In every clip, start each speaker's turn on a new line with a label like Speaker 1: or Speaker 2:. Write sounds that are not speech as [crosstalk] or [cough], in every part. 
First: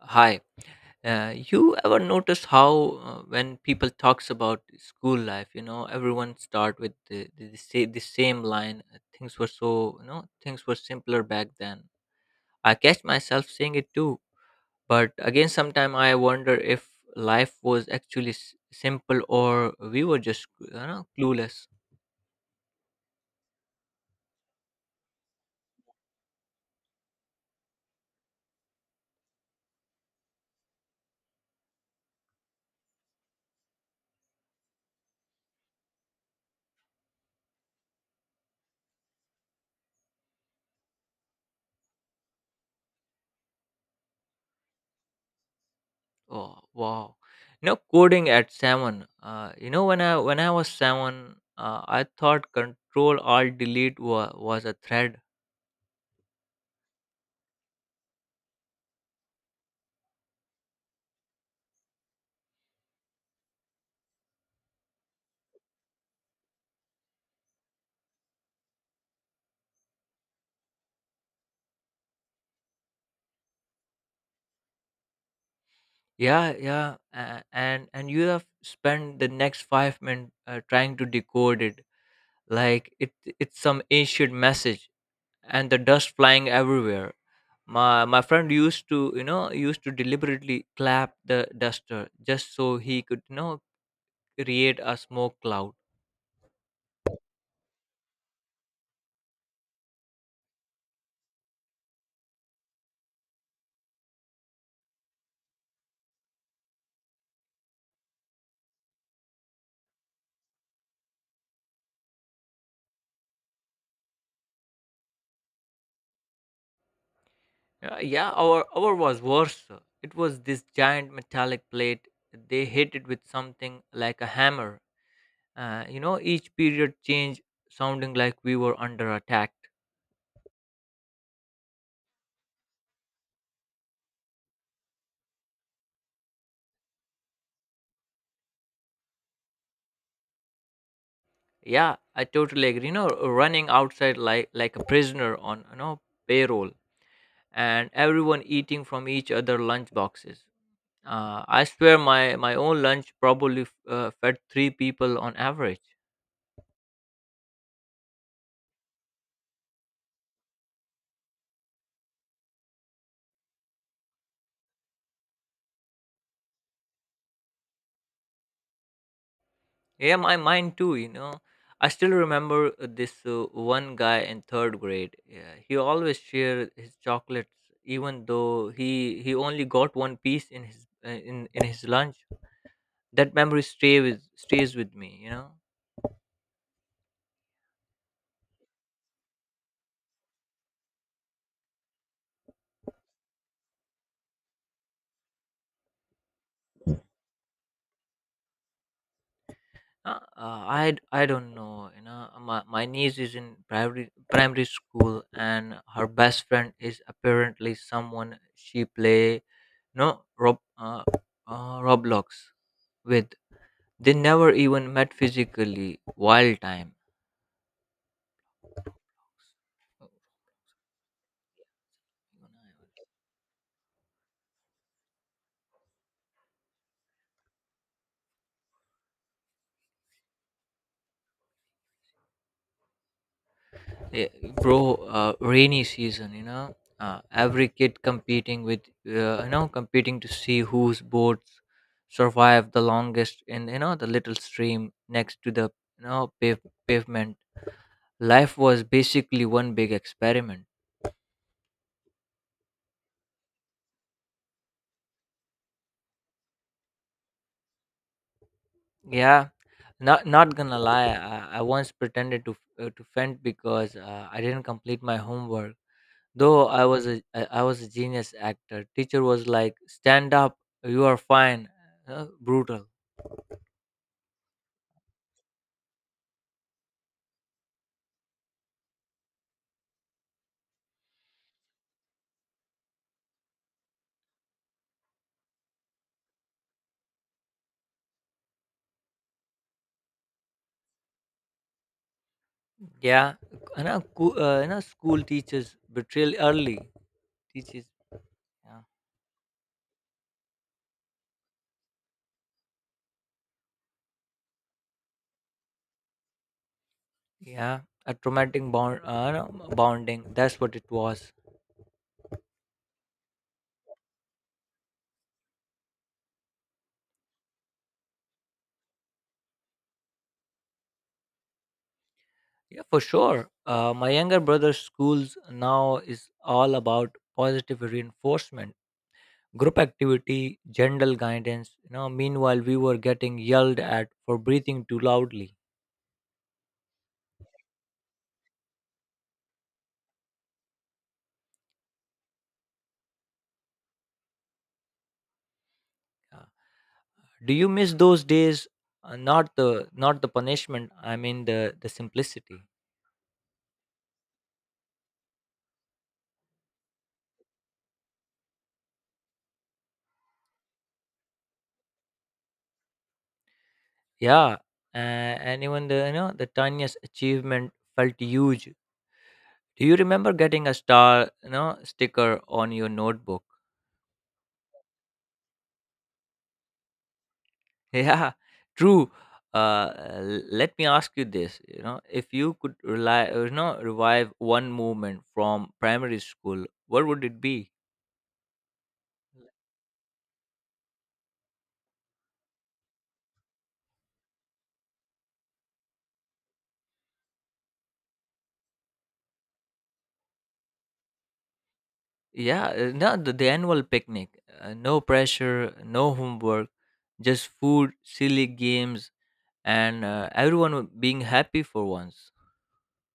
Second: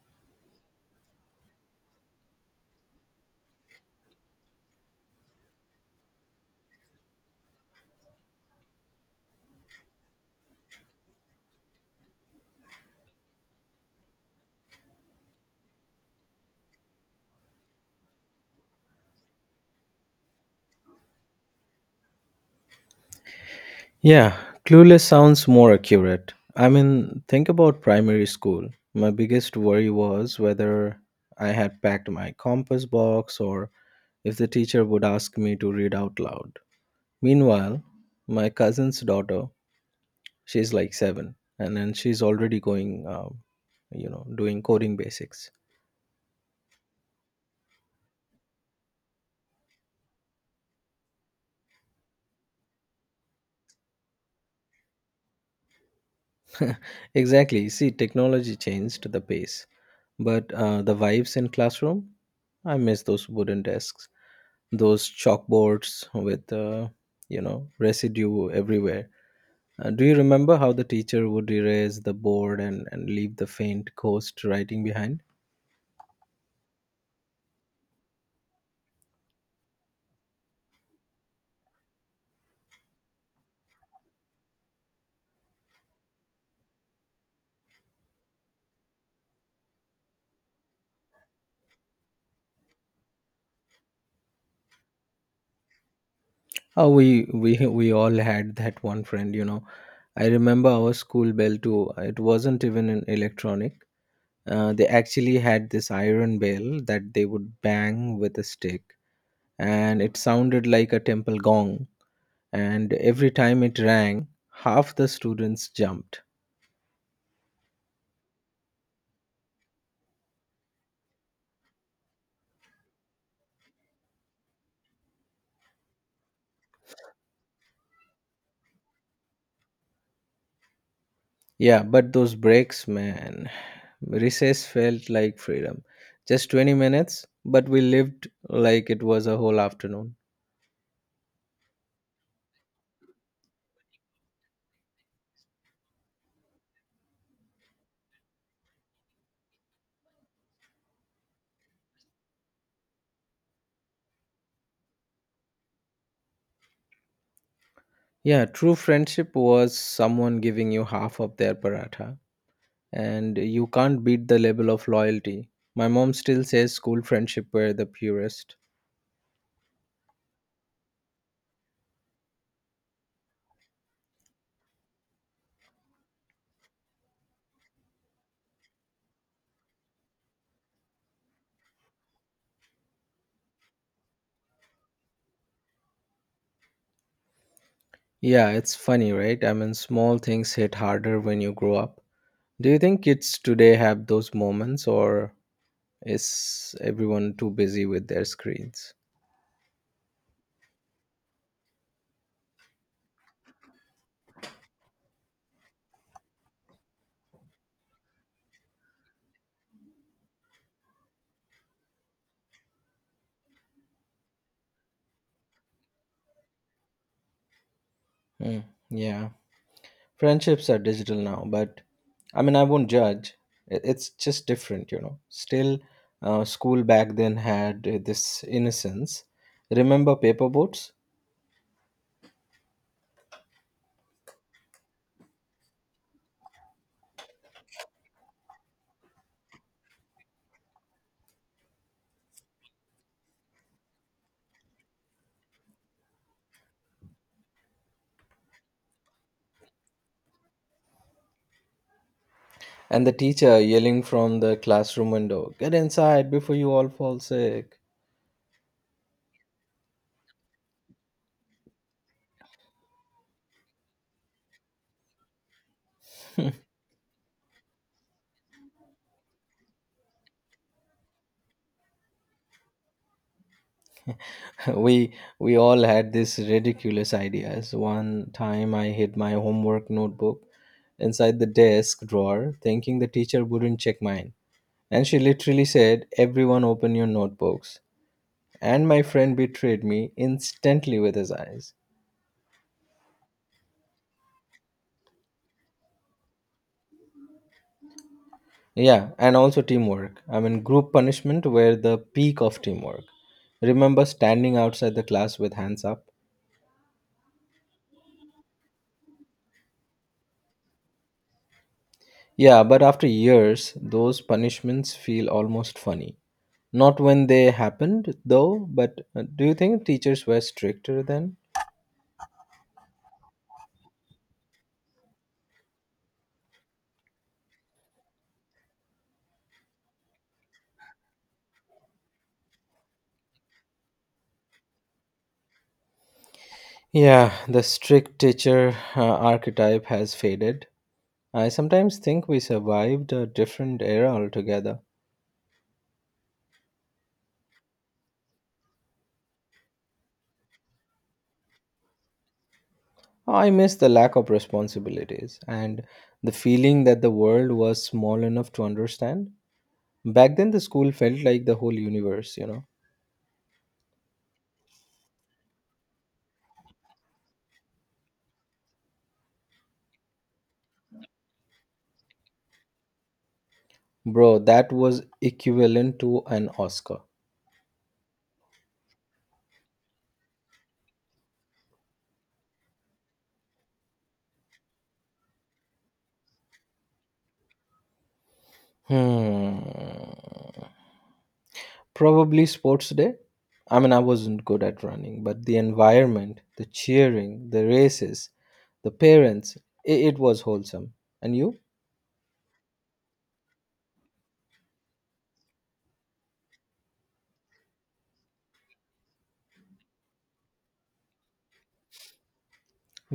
Speaker 1: Hi. You ever notice how when people talks about school life, you know, everyone start with the same line. Things were so, you know, things were simpler back then. I catch myself saying it too, but again, sometime I wonder if life was actually simple or we were just, you know, clueless.
Speaker 2: Yeah, clueless sounds more accurate. I mean, think about primary school. My biggest worry was whether I had packed my compass box or if the teacher would ask me to read out loud. Meanwhile, my cousin's daughter, she's like seven, and then she's already going, doing coding basics.
Speaker 1: Oh, wow. You know, coding at seven. You know, when I was seven, I thought Control Alt Delete was a thread.
Speaker 2: [laughs] Exactly. See, technology changed the pace, but the vibes in classroom, I miss those wooden desks. Those chalkboards with residue everywhere. Do you remember how the teacher would erase the board and leave the faint ghost writing behind?
Speaker 1: Yeah, yeah, and you have spent the next 5 minutes trying to decode it, like it's some ancient message, and the dust flying everywhere. My friend used to you know used to deliberately clap the duster just so he could you know create a smoke cloud.
Speaker 2: Oh, we [laughs] we all had that one friend. I remember our school bell too. It wasn't even an electronic. They actually had this iron bell that they would bang with a stick, and it sounded like a temple gong. And every time it rang, half the students jumped.
Speaker 1: Yeah, our was worse. It was this giant metallic plate. They hit it with something like a hammer. You know, each period change sounding like we were under attack.
Speaker 2: Yeah, but those breaks, man. Recess felt like freedom. Just 20 minutes, but we lived like it was a whole afternoon.
Speaker 1: Yeah, I totally agree. You know, running outside like a prisoner on you know payroll, and everyone eating from each other lunch boxes. I swear, my own lunch probably fed three people on average.
Speaker 2: Yeah, true friendship was someone giving you half of their paratha, and you can't beat the level of loyalty. My mom still says school friendship were the purest.
Speaker 1: Yeah, my mind too, you know. I still remember this one guy in 3rd grade. Yeah, he always shared his chocolates, even though he only got one piece in his in his lunch. That memory stay with stays with me, you know.
Speaker 2: Yeah, it's funny, right? I mean, small things hit harder when you grow up. Do you think kids today have those moments, or is everyone too busy with their screens?
Speaker 1: I don't know, you know. My niece is in primary school, and her best friend is apparently someone she play no Rob Roblox with. They never even met physically. Wild time.
Speaker 2: Mm, yeah. Friendships are digital now, but I mean, I won't judge. It's just different. Still, school back then had this innocence. Remember paper boats?
Speaker 1: Eh, Bro, rainy season, you know, every kid competing with you know competing to see whose boats survive the longest in, you know, the little stream next to the, you know, pavement. Life was basically one big experiment.
Speaker 2: And the teacher yelling from the classroom window, "Get inside before you all fall sick."
Speaker 1: Yeah, not gonna lie. I once pretended to faint because I didn't complete my homework. Though I was a genius actor, teacher was like, "Stand up, you are fine." Brutal.
Speaker 2: [laughs] we we all had these ridiculous ideas. One time, I hid my homework notebook inside the desk drawer, thinking the teacher wouldn't check mine. And she literally said, "Everyone open your notebooks." And my friend betrayed me instantly with his eyes.
Speaker 1: Yeah, and you know, school teachers betrayal early. Teachers, yeah,
Speaker 2: Yeah, and also teamwork. I mean, group punishment were the peak of teamwork. Remember standing outside the class with hands up?
Speaker 1: yeah, a traumatic bond, no, bonding. That's what it was.
Speaker 2: Yeah, but after years, those punishments feel almost funny. Not when they happened, though, but do you think teachers were stricter then?
Speaker 1: Yeah, for sure. My younger brother's schools now is all about positive reinforcement, group activity, general guidance. You know, meanwhile we were getting yelled at for breathing too loudly.
Speaker 2: Yeah, the strict teacher archetype has faded. I sometimes think we survived a different era altogether.
Speaker 1: Yeah. Do you miss those days? Not the punishment. I mean the simplicity.
Speaker 2: I miss the lack of responsibilities and the feeling that the world was small enough to understand. Back then, the school felt like the whole universe.
Speaker 1: Yeah, uh, and even the, you know, the tiniest achievement felt huge. Do you remember getting a star, you know, sticker on your notebook? [laughs]
Speaker 2: Bro, that was equivalent to an Oscar.
Speaker 1: Yeah, true. Let me ask you this. You know, if you could revive one movement from primary school, what would it be?
Speaker 2: Hmm. Probably sports day. I mean, I wasn't good at running, but the environment, the cheering, the races, the parents, it was wholesome. And you?
Speaker 1: Yeah, no, the annual picnic. No pressure, no homework, just food, silly games, and everyone being happy for once.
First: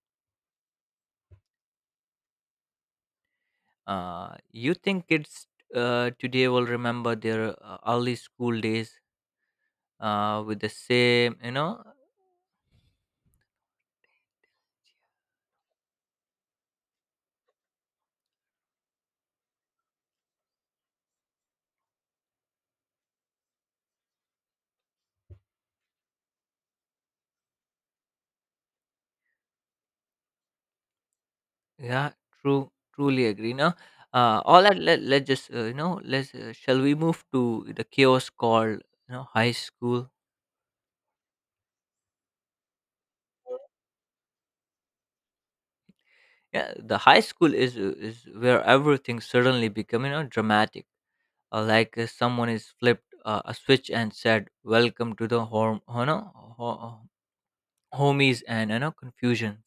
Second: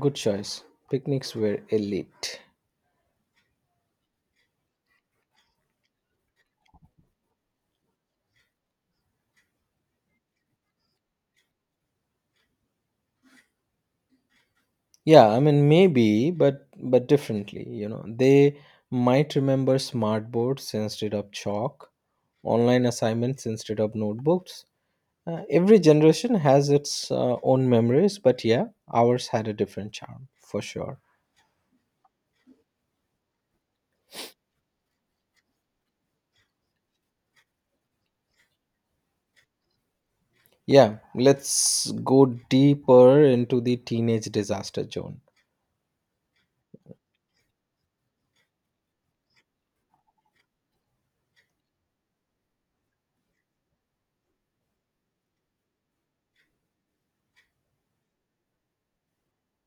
Speaker 2: Good choice. Picnics were elite.
Speaker 1: You think kids today will remember their early school days with the same, you know?
Speaker 2: Yeah, I mean maybe, but differently. They might remember smart boards instead of chalk, online assignments instead of notebooks. Every generation has its own memories, but yeah, ours had a different charm for sure.
Speaker 1: Yeah, true, truly agree. No, All that. Let's just, you know, let's. Shall we move to the chaos called, you know, high school?
Speaker 2: Yeah, let's go deeper into the teenage disaster zone.
Speaker 1: Yeah, the high school is where everything suddenly become, you know, dramatic, like someone is flipped a switch and said welcome to the home, you know, homies and, you know, confusions.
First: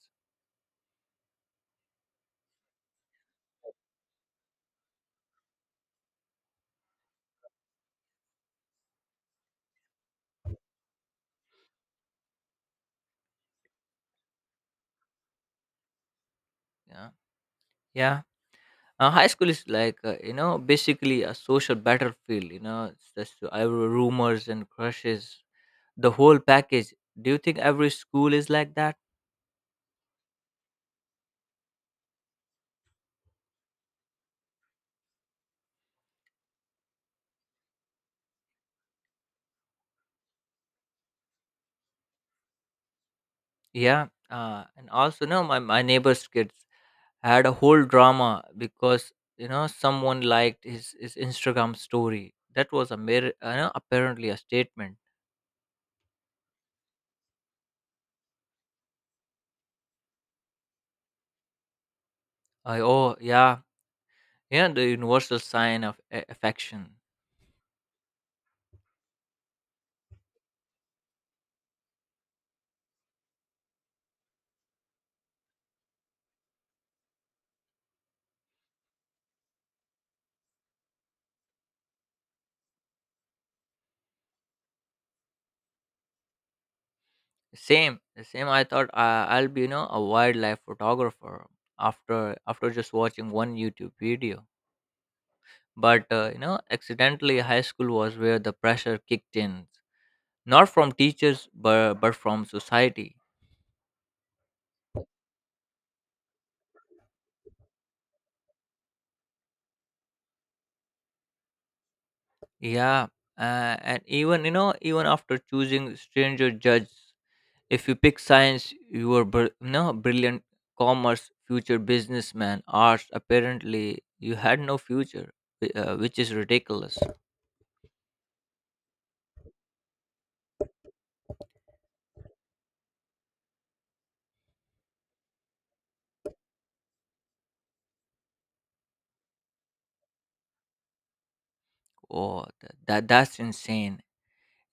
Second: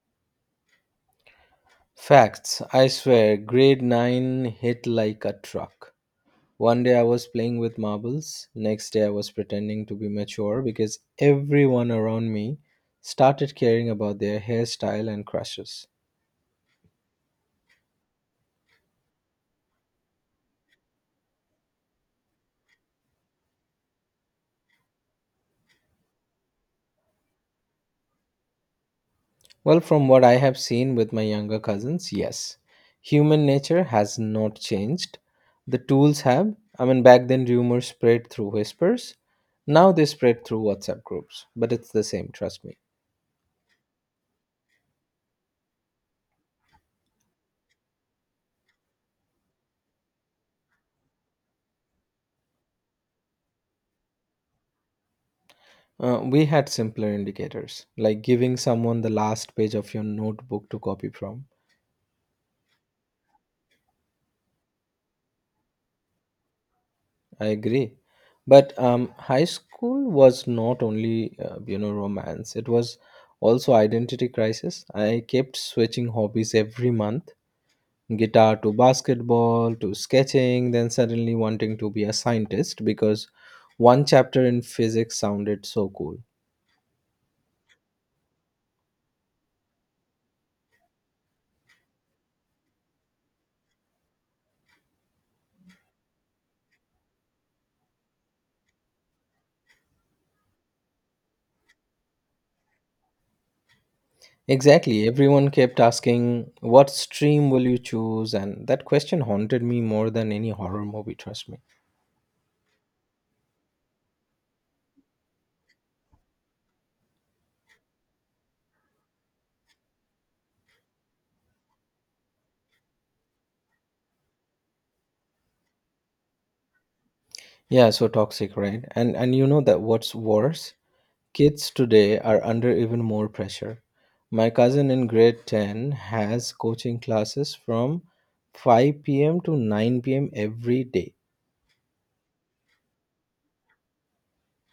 Speaker 2: Facts, I swear, grade 9 hit like a truck. One day I was playing with marbles, next day I was pretending to be mature because everyone around me started caring about their hairstyle and crushes.
Speaker 1: Yeah, yeah, high school is like, you know, basically a social battlefield, you know. It's just rumors and crushes, the whole package. Do you think every school is like that?
Speaker 2: Well, from what I have seen with my younger cousins, yes, human nature has not changed. The tools have. I mean, back then rumors spread through whispers, now they spread through WhatsApp groups, but it's the same, trust me.
Speaker 1: Yeah, and also no, my neighbor's kids had a whole drama because, you know, someone liked his Instagram story. That was a mere no, apparently a statement.
Speaker 2: We had simpler indicators, like giving someone the last page of your notebook to copy from.
Speaker 1: I oh yeah, yeah, the universal sign of affection.
Speaker 2: I agree. But high school was not only romance; it was also identity crisis. I kept switching hobbies every month: guitar to basketball to sketching. Then suddenly wanting to be a scientist because one chapter in physics sounded so cool.
Speaker 1: Same. I thought I'll be, you know, a wildlife photographer after just watching one YouTube video. But you know, accidentally high school was where the pressure kicked in, not from teachers but from society.
Speaker 2: Exactly. Everyone kept asking, "What stream will you choose?" And that question haunted me more than any horror movie. Trust me.
Speaker 1: Yeah, and even, you know, even after choosing stranger judge, if you pick science, you were you brilliant, commerce, future businessman, arts. Apparently, you had no future, which is ridiculous.
Speaker 2: Yeah, so toxic, right? And you know that what's worse? Kids today are under even more pressure. My cousin in grade 10 has coaching classes from 5 p.m. to 9 p.m. every day.
Speaker 1: Oh, that's insane.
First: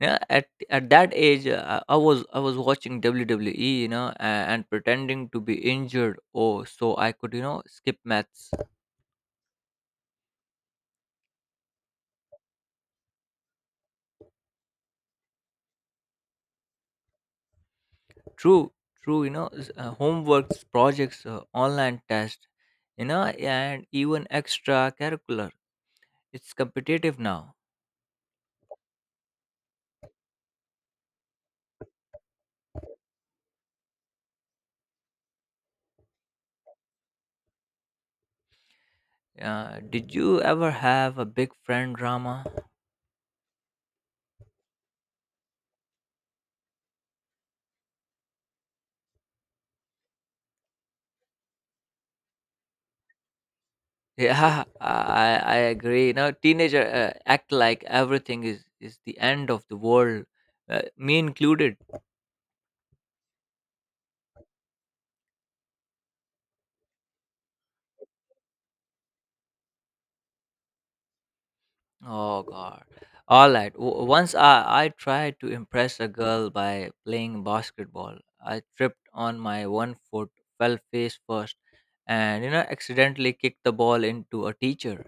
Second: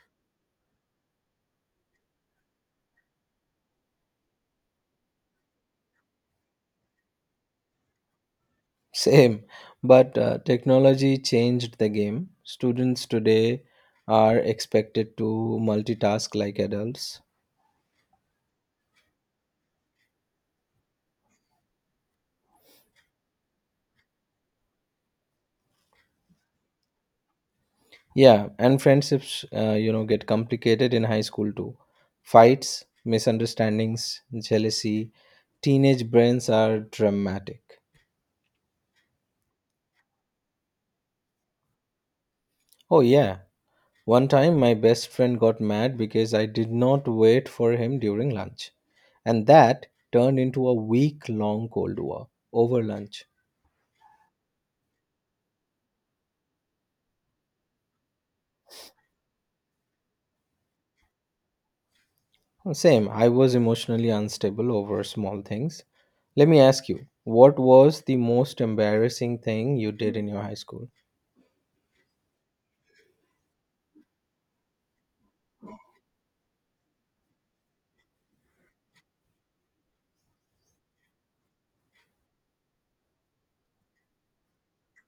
Speaker 1: Yeah, at that age, I was watching WWE, you know, and pretending to be injured. Oh, so I could, you know, skip maths.
Speaker 2: [laughs] Same, but technology changed the game. Students today are expected to multitask like adults.
Speaker 1: True, true. You know, homeworks, projects, online tests, you know, and even extra curricular. It's competitive now.
Speaker 2: Yeah, and friendships, get complicated in high school too. Fights, misunderstandings, jealousy. Teenage brains are dramatic.
Speaker 1: Did you ever have a big friend drama? [laughs]
Speaker 2: Oh, yeah. One time, my best friend got mad because I did not wait for him during lunch, and that turned into a week long cold war over lunch.
Speaker 1: Yeah, I agree. You know, teenager act like everything is the end of the world, me included.
Speaker 2: Same, I was emotionally unstable over small things. Let me ask you, what was the most embarrassing thing you did in your high school?
Speaker 1: Oh God. All right. I tried to impress a girl by playing basketball. I tripped on my one foot, fell face first, and you know, accidentally kicked the ball into a teacher.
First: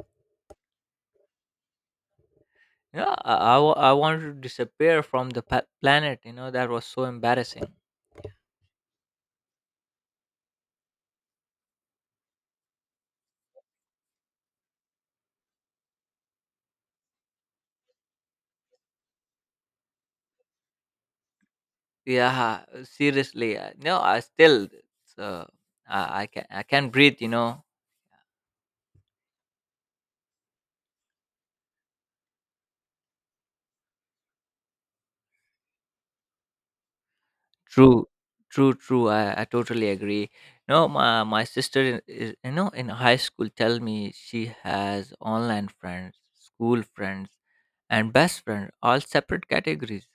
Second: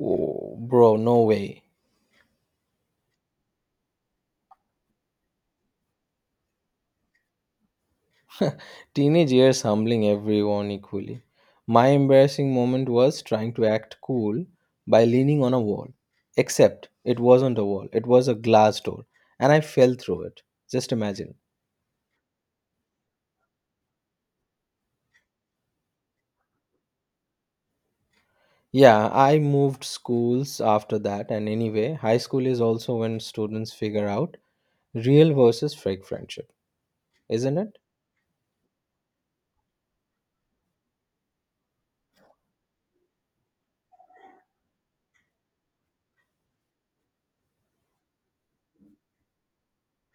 Speaker 2: Oh, bro, no way.
Speaker 1: You know, I wanted to disappear from the planet. You know, that was so embarrassing.
Speaker 2: Teenage years humbling everyone equally. My embarrassing moment was trying to act cool by leaning on a wall. Except it wasn't a wall, it was a glass door, and I fell through it. Just imagine.
Speaker 1: Yeah, seriously. No, I still uh, I can breathe, you know.
Speaker 2: Yeah, I moved schools after that, and anyway, high school is also when students figure out real versus fake friendship, isn't it?
Speaker 1: True, true, true. I totally agree. No, my sister in- is you know, in high school, tell me she has online friends, school friends, and best friend, all separate categories.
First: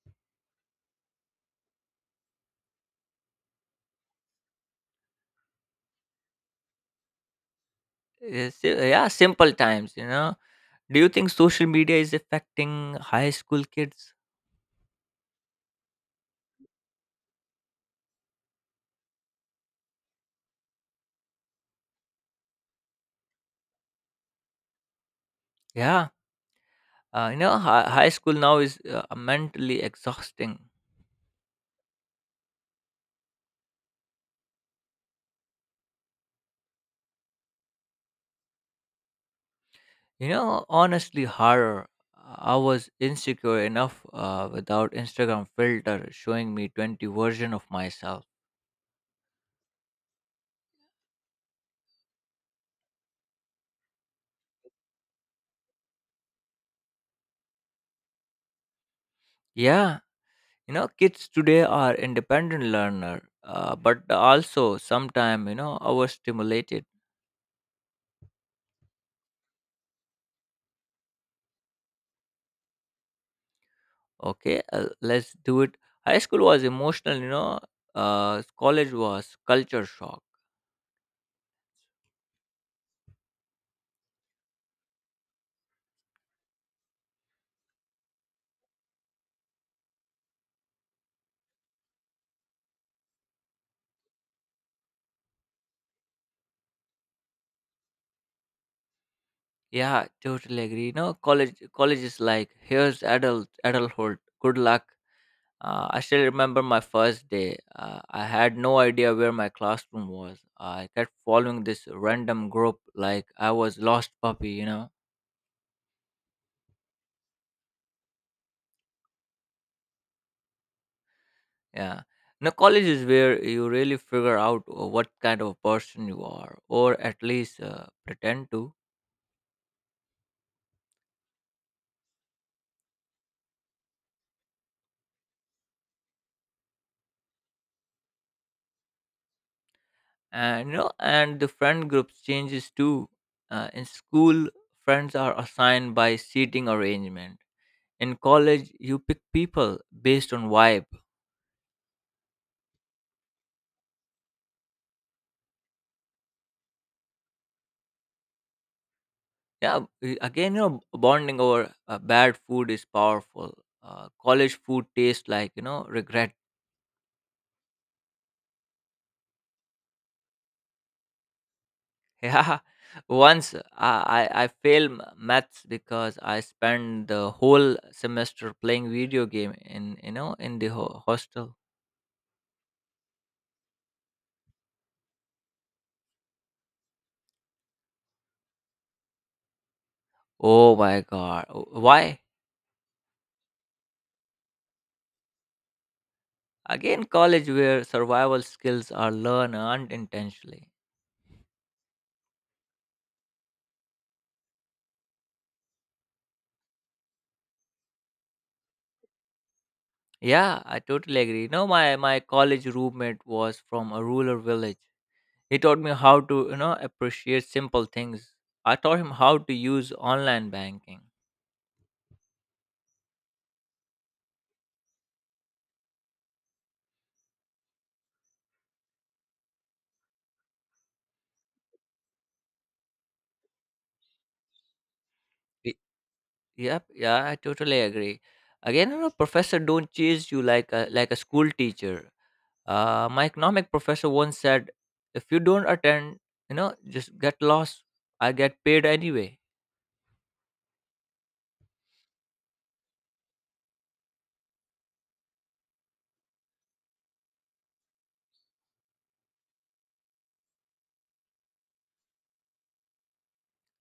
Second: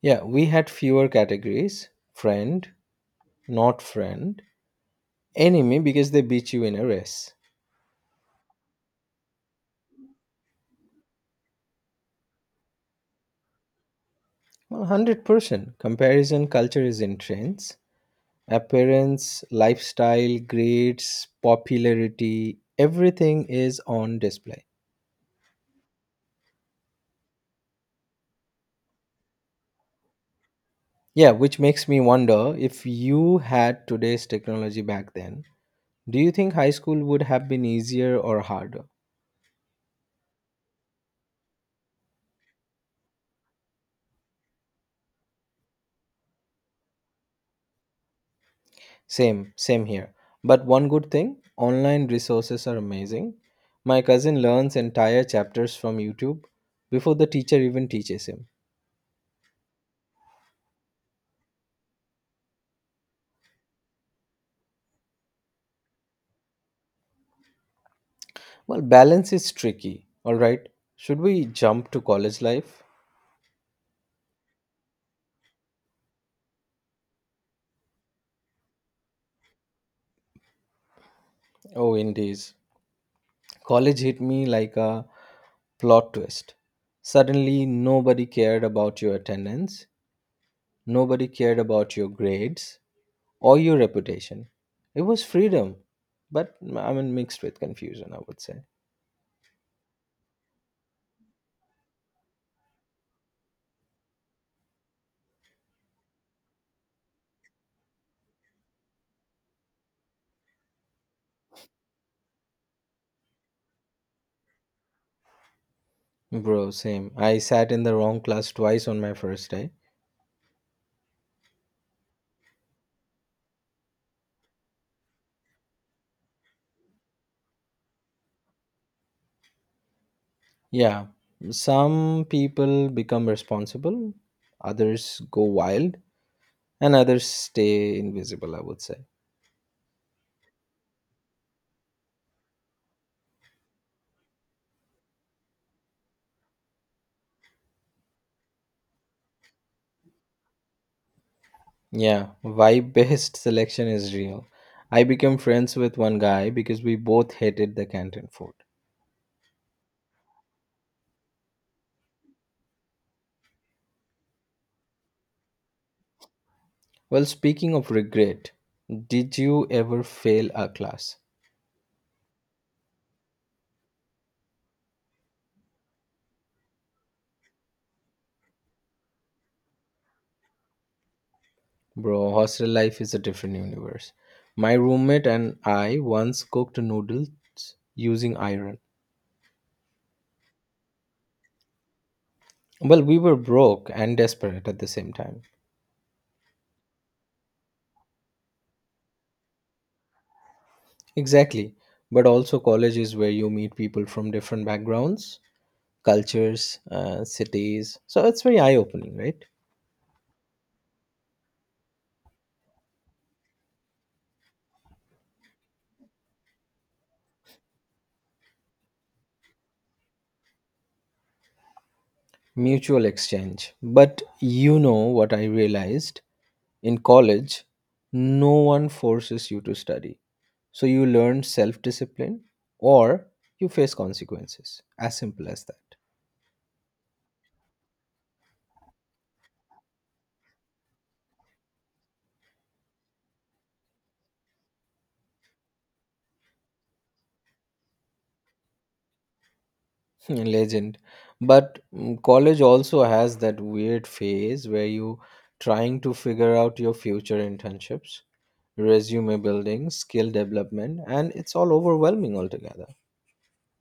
Speaker 2: Yeah, we had fewer categories: friend, not friend, enemy because they beat you in a race.
Speaker 1: Yeah, simple times, you know. Do you think social media is affecting high school kids?
Speaker 2: Well, 100%. Comparison culture is in trends. Appearance, lifestyle, grades, popularity, everything is on display.
Speaker 1: Yeah, you know, high school now is mentally exhausting.
Speaker 2: Yeah, which makes me wonder if you had today's technology back then, do you think high school would have been easier or harder?
Speaker 1: You know, honestly, horror. I was insecure enough without Instagram filter showing me 20 version of myself.
Speaker 2: Same, same here. But one good thing, online resources are amazing. My cousin learns entire chapters from YouTube before the teacher even teaches him.
Speaker 1: Yeah, you know, kids today are independent learner, but also sometime, you know, overstimulated.
Speaker 2: Well, balance is tricky. All right. Should we jump to college life?
Speaker 1: Okay, let's do it. High school was emotional, you know. College was culture shock.
Speaker 2: Oh, indeed. College hit me like a plot twist. Suddenly, nobody cared about your attendance, nobody cared about your grades or your reputation. It was freedom, but I mean, mixed with confusion, I would say.
Speaker 1: Yeah, totally agree. You know, college is like, here's adulthood. Good luck. I still remember my first day. I had no idea where my classroom was. I kept following this random group like I was lost puppy, you know?
Speaker 2: Bro, same. I sat in the wrong class twice on my first day.
Speaker 1: Yeah. Now, college is where you really figure out what kind of person you are, or at least pretend to.
Speaker 2: Yeah, some people become responsible, others go wild, and others stay invisible, I would say.
Speaker 1: And you know, and the friend groups changes too. In school, friends are assigned by seating arrangement. In college, you pick people based on vibe.
Speaker 2: Yeah, vibe based selection is real. I became friends with one guy because we both hated the canteen food.
Speaker 1: Yeah, again, you know, bonding over bad food is powerful. College food tastes like, you know, regret. [laughs]
Speaker 2: Well, speaking of regret, did you ever fail a class?
Speaker 1: Yeah, once I failed maths because I spent the whole semester playing video game in, you know, in the hostel.
Speaker 2: Bro, hostel life is a different universe. My roommate and I once cooked noodles using iron.
Speaker 1: Oh my god, why?
Speaker 2: Well, we were broke and desperate at the same time.
Speaker 1: Again, college where survival skills are learned unintentionally.
Speaker 2: Exactly. But also, college is where you meet people from different backgrounds, cultures, cities. So it's very eye opening, right?
Speaker 1: Yeah, I totally agree. You know, my college roommate was from a rural village. He taught me how to, you know, appreciate simple things. I taught him how to use online banking.
Speaker 2: Mutual exchange. But you know what I realized in college? No one forces you to study. So you learn self discipline or you face consequences. As simple as
Speaker 1: Y-
Speaker 2: that. [laughs]
Speaker 1: Yep, yeah, I totally agree. Again, you know, professor don't chase you like a school teacher. My economic professor once said, if you don't attend, you know, just get lost. I get paid anyway.
Speaker 2: Hmm, Legend. But college also has that weird phase where you trying to figure out your future internships, resume building, skill development, and it's all overwhelming altogether.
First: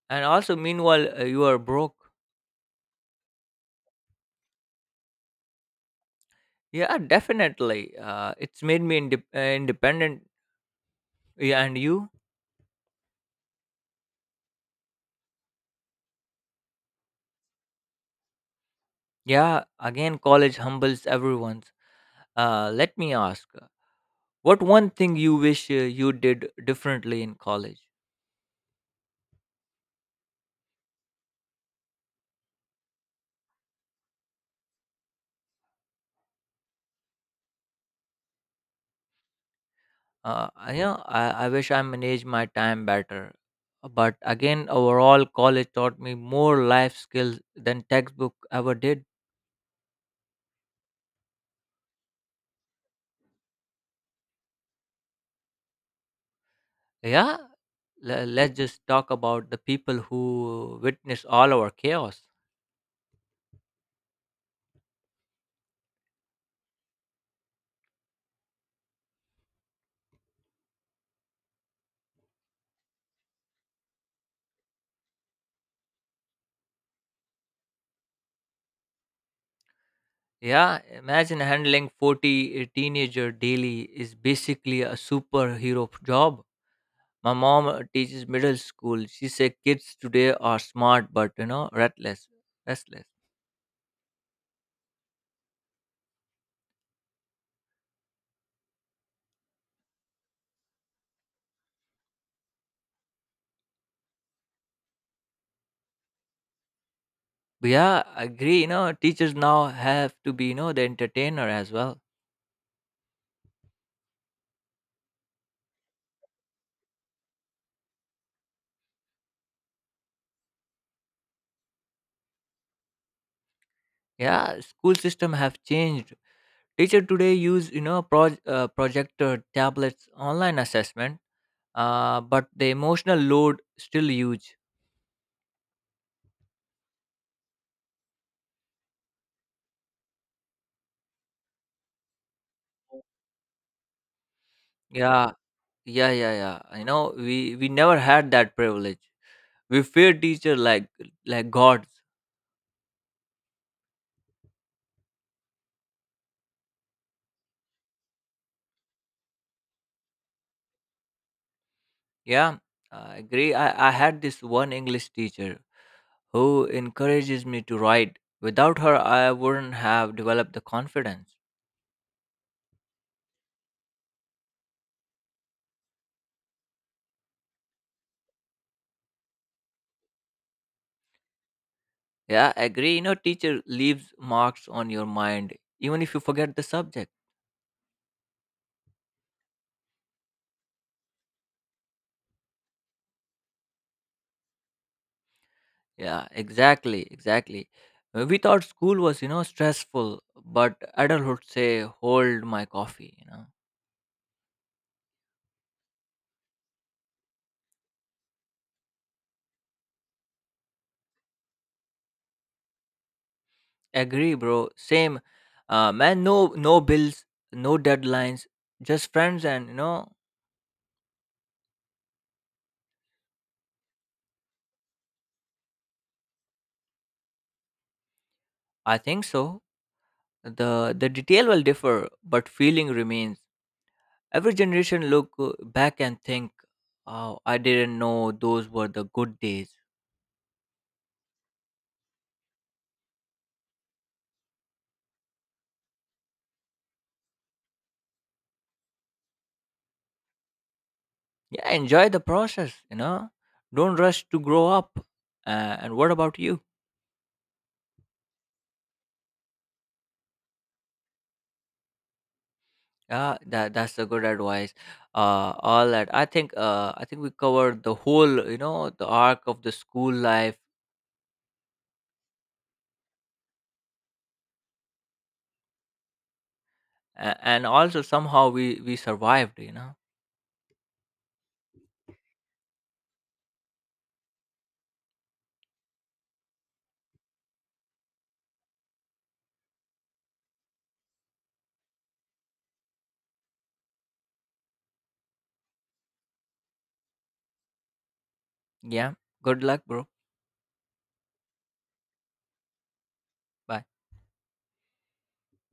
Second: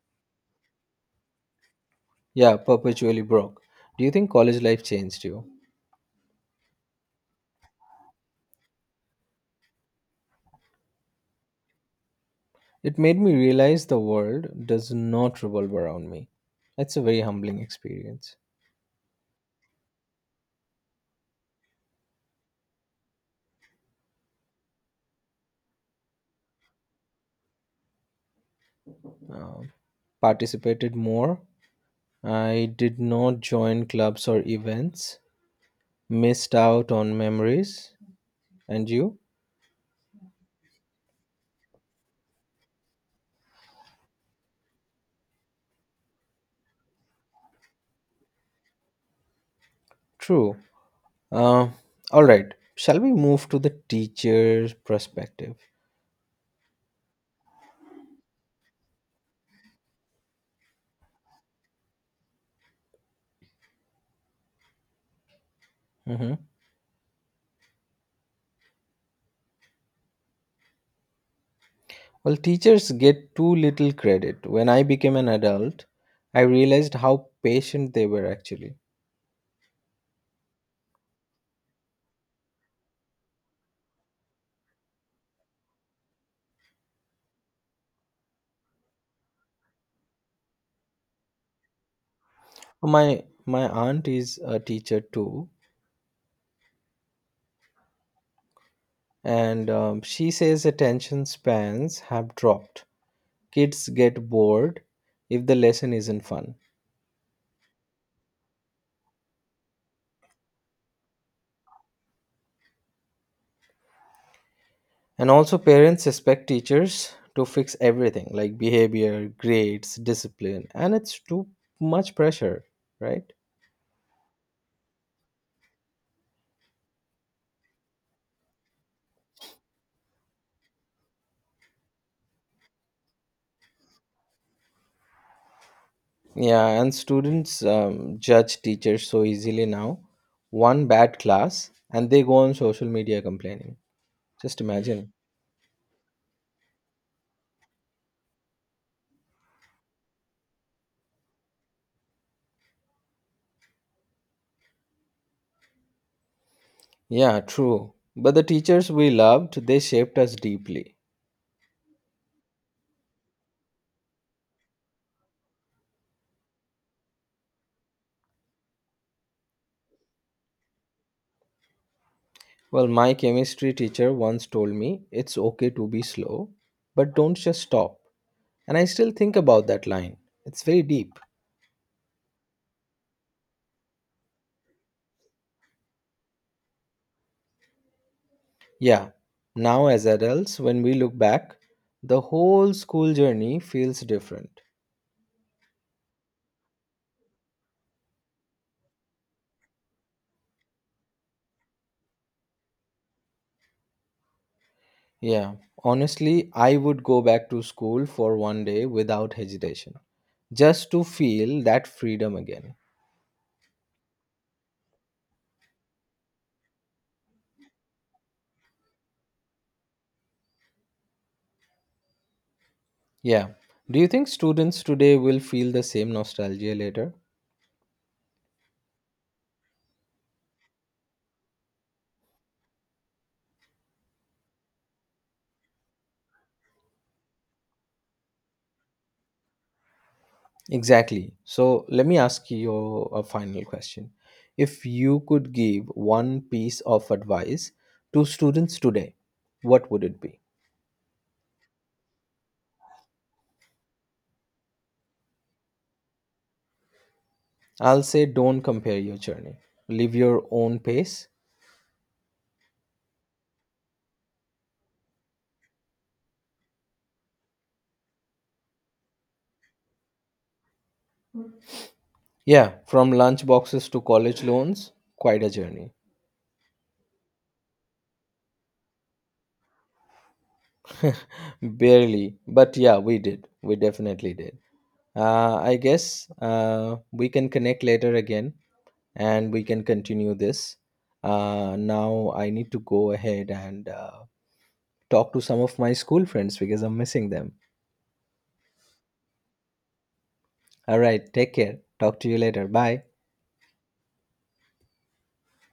Speaker 1: And also, meanwhile, you are broke.
Speaker 2: Yeah, perpetually broke. Do you think college life changed you?
Speaker 1: Yeah, definitely. It's made me independent. Yeah, and you?
Speaker 2: It made me realize the world does not revolve around me. That's a very humbling experience.
Speaker 1: Yeah, again, college humbles everyone. Let me ask, what one thing you wish you did differently in college?
Speaker 2: Um, Participated more. I did not join clubs or events. Missed out on memories. And you?
Speaker 1: You know, I wish I managed my time better. But again, overall, college taught me more life skills than textbook ever did.
Speaker 2: True. Uh, all right. Shall we move to the teacher's perspective?
Speaker 1: Yeah, let's just talk about the people who witness all our chaos.
Speaker 2: Mhm. Well, teachers get too little credit. When I became an adult, I realized how patient they were actually.
Speaker 1: Yeah, imagine handling 40 teenager daily is basically a superhero job. My mom teaches middle school. She said kids today are smart but, you know, restless, restless.
Speaker 2: My aunt is a teacher too, and she says attention spans have dropped. Kids get bored if the lesson isn't fun.
Speaker 1: But yeah, I agree. You know, teachers now have to be, you know, the entertainer as well.
Speaker 2: And also parents expect teachers to fix everything like behavior, grades, discipline, and it's too much pressure, right?
Speaker 1: Yeah, school system have changed. Teacher today use, you know, projector, tablets, online assessment. But the emotional load still huge.
Speaker 2: Yeah, and students judge teachers so easily now. One bad class, and they go on social media complaining. Just imagine.
Speaker 1: Yeah, yeah, yeah, yeah. You know, we never had that privilege. We fear teacher like gods.
Speaker 2: Yeah, true. But the teachers we loved, they shaped us deeply.
Speaker 1: Yeah, I agree. I had this one English teacher who encourages me to write. Without her, I wouldn't have developed the confidence.
Speaker 2: Well, my chemistry teacher once told me it's okay to be slow, but don't just stop. And I still think about that line. It's very deep.
Speaker 1: Yeah, I agree. You know, teacher leaves marks on your mind, even if you forget the subject.
Speaker 2: Yeah, now as adults, when we look back, the whole school journey feels different.
Speaker 1: Yeah, exactly, exactly. We thought school was, you know, stressful, but adulthood say, hold my coffee, you know.
Speaker 2: Yeah, honestly, I would go back to school for one day without hesitation, just to feel that freedom again.
Speaker 1: Agree, bro. Same. Man, no, no bills, no deadlines, just friends and, you know,
Speaker 2: Yeah. Do you think students today will feel the same nostalgia later?
Speaker 1: I think so. The detail will differ, but feeling remains. Every generation look back and think, oh, I didn't know those were the good days.
Speaker 2: Exactly. So let me ask you a final question. If you could give one piece of advice to students today, what would it be?
Speaker 1: Yeah, enjoy the process, you know. Don't rush to grow up. And what about you?
Speaker 2: I'll say don't compare your journey. Live your own pace.
Speaker 1: Yeah, that's a good advice. All that I think. I think we covered the whole, you know, the arc of the school life,
Speaker 2: Yeah, from lunch boxes to college loans, quite a journey.
Speaker 1: and also somehow we survived. You know.
Speaker 2: [laughs] Barely, but yeah, we did. We definitely did. I guess we can connect later again and we can continue this. Now I need to go ahead and talk to some of my school friends because I'm missing them.
Speaker 1: Yeah. Good luck, bro.
Speaker 2: All right, take care. Talk to you later. Bye.
Speaker 1: Bye.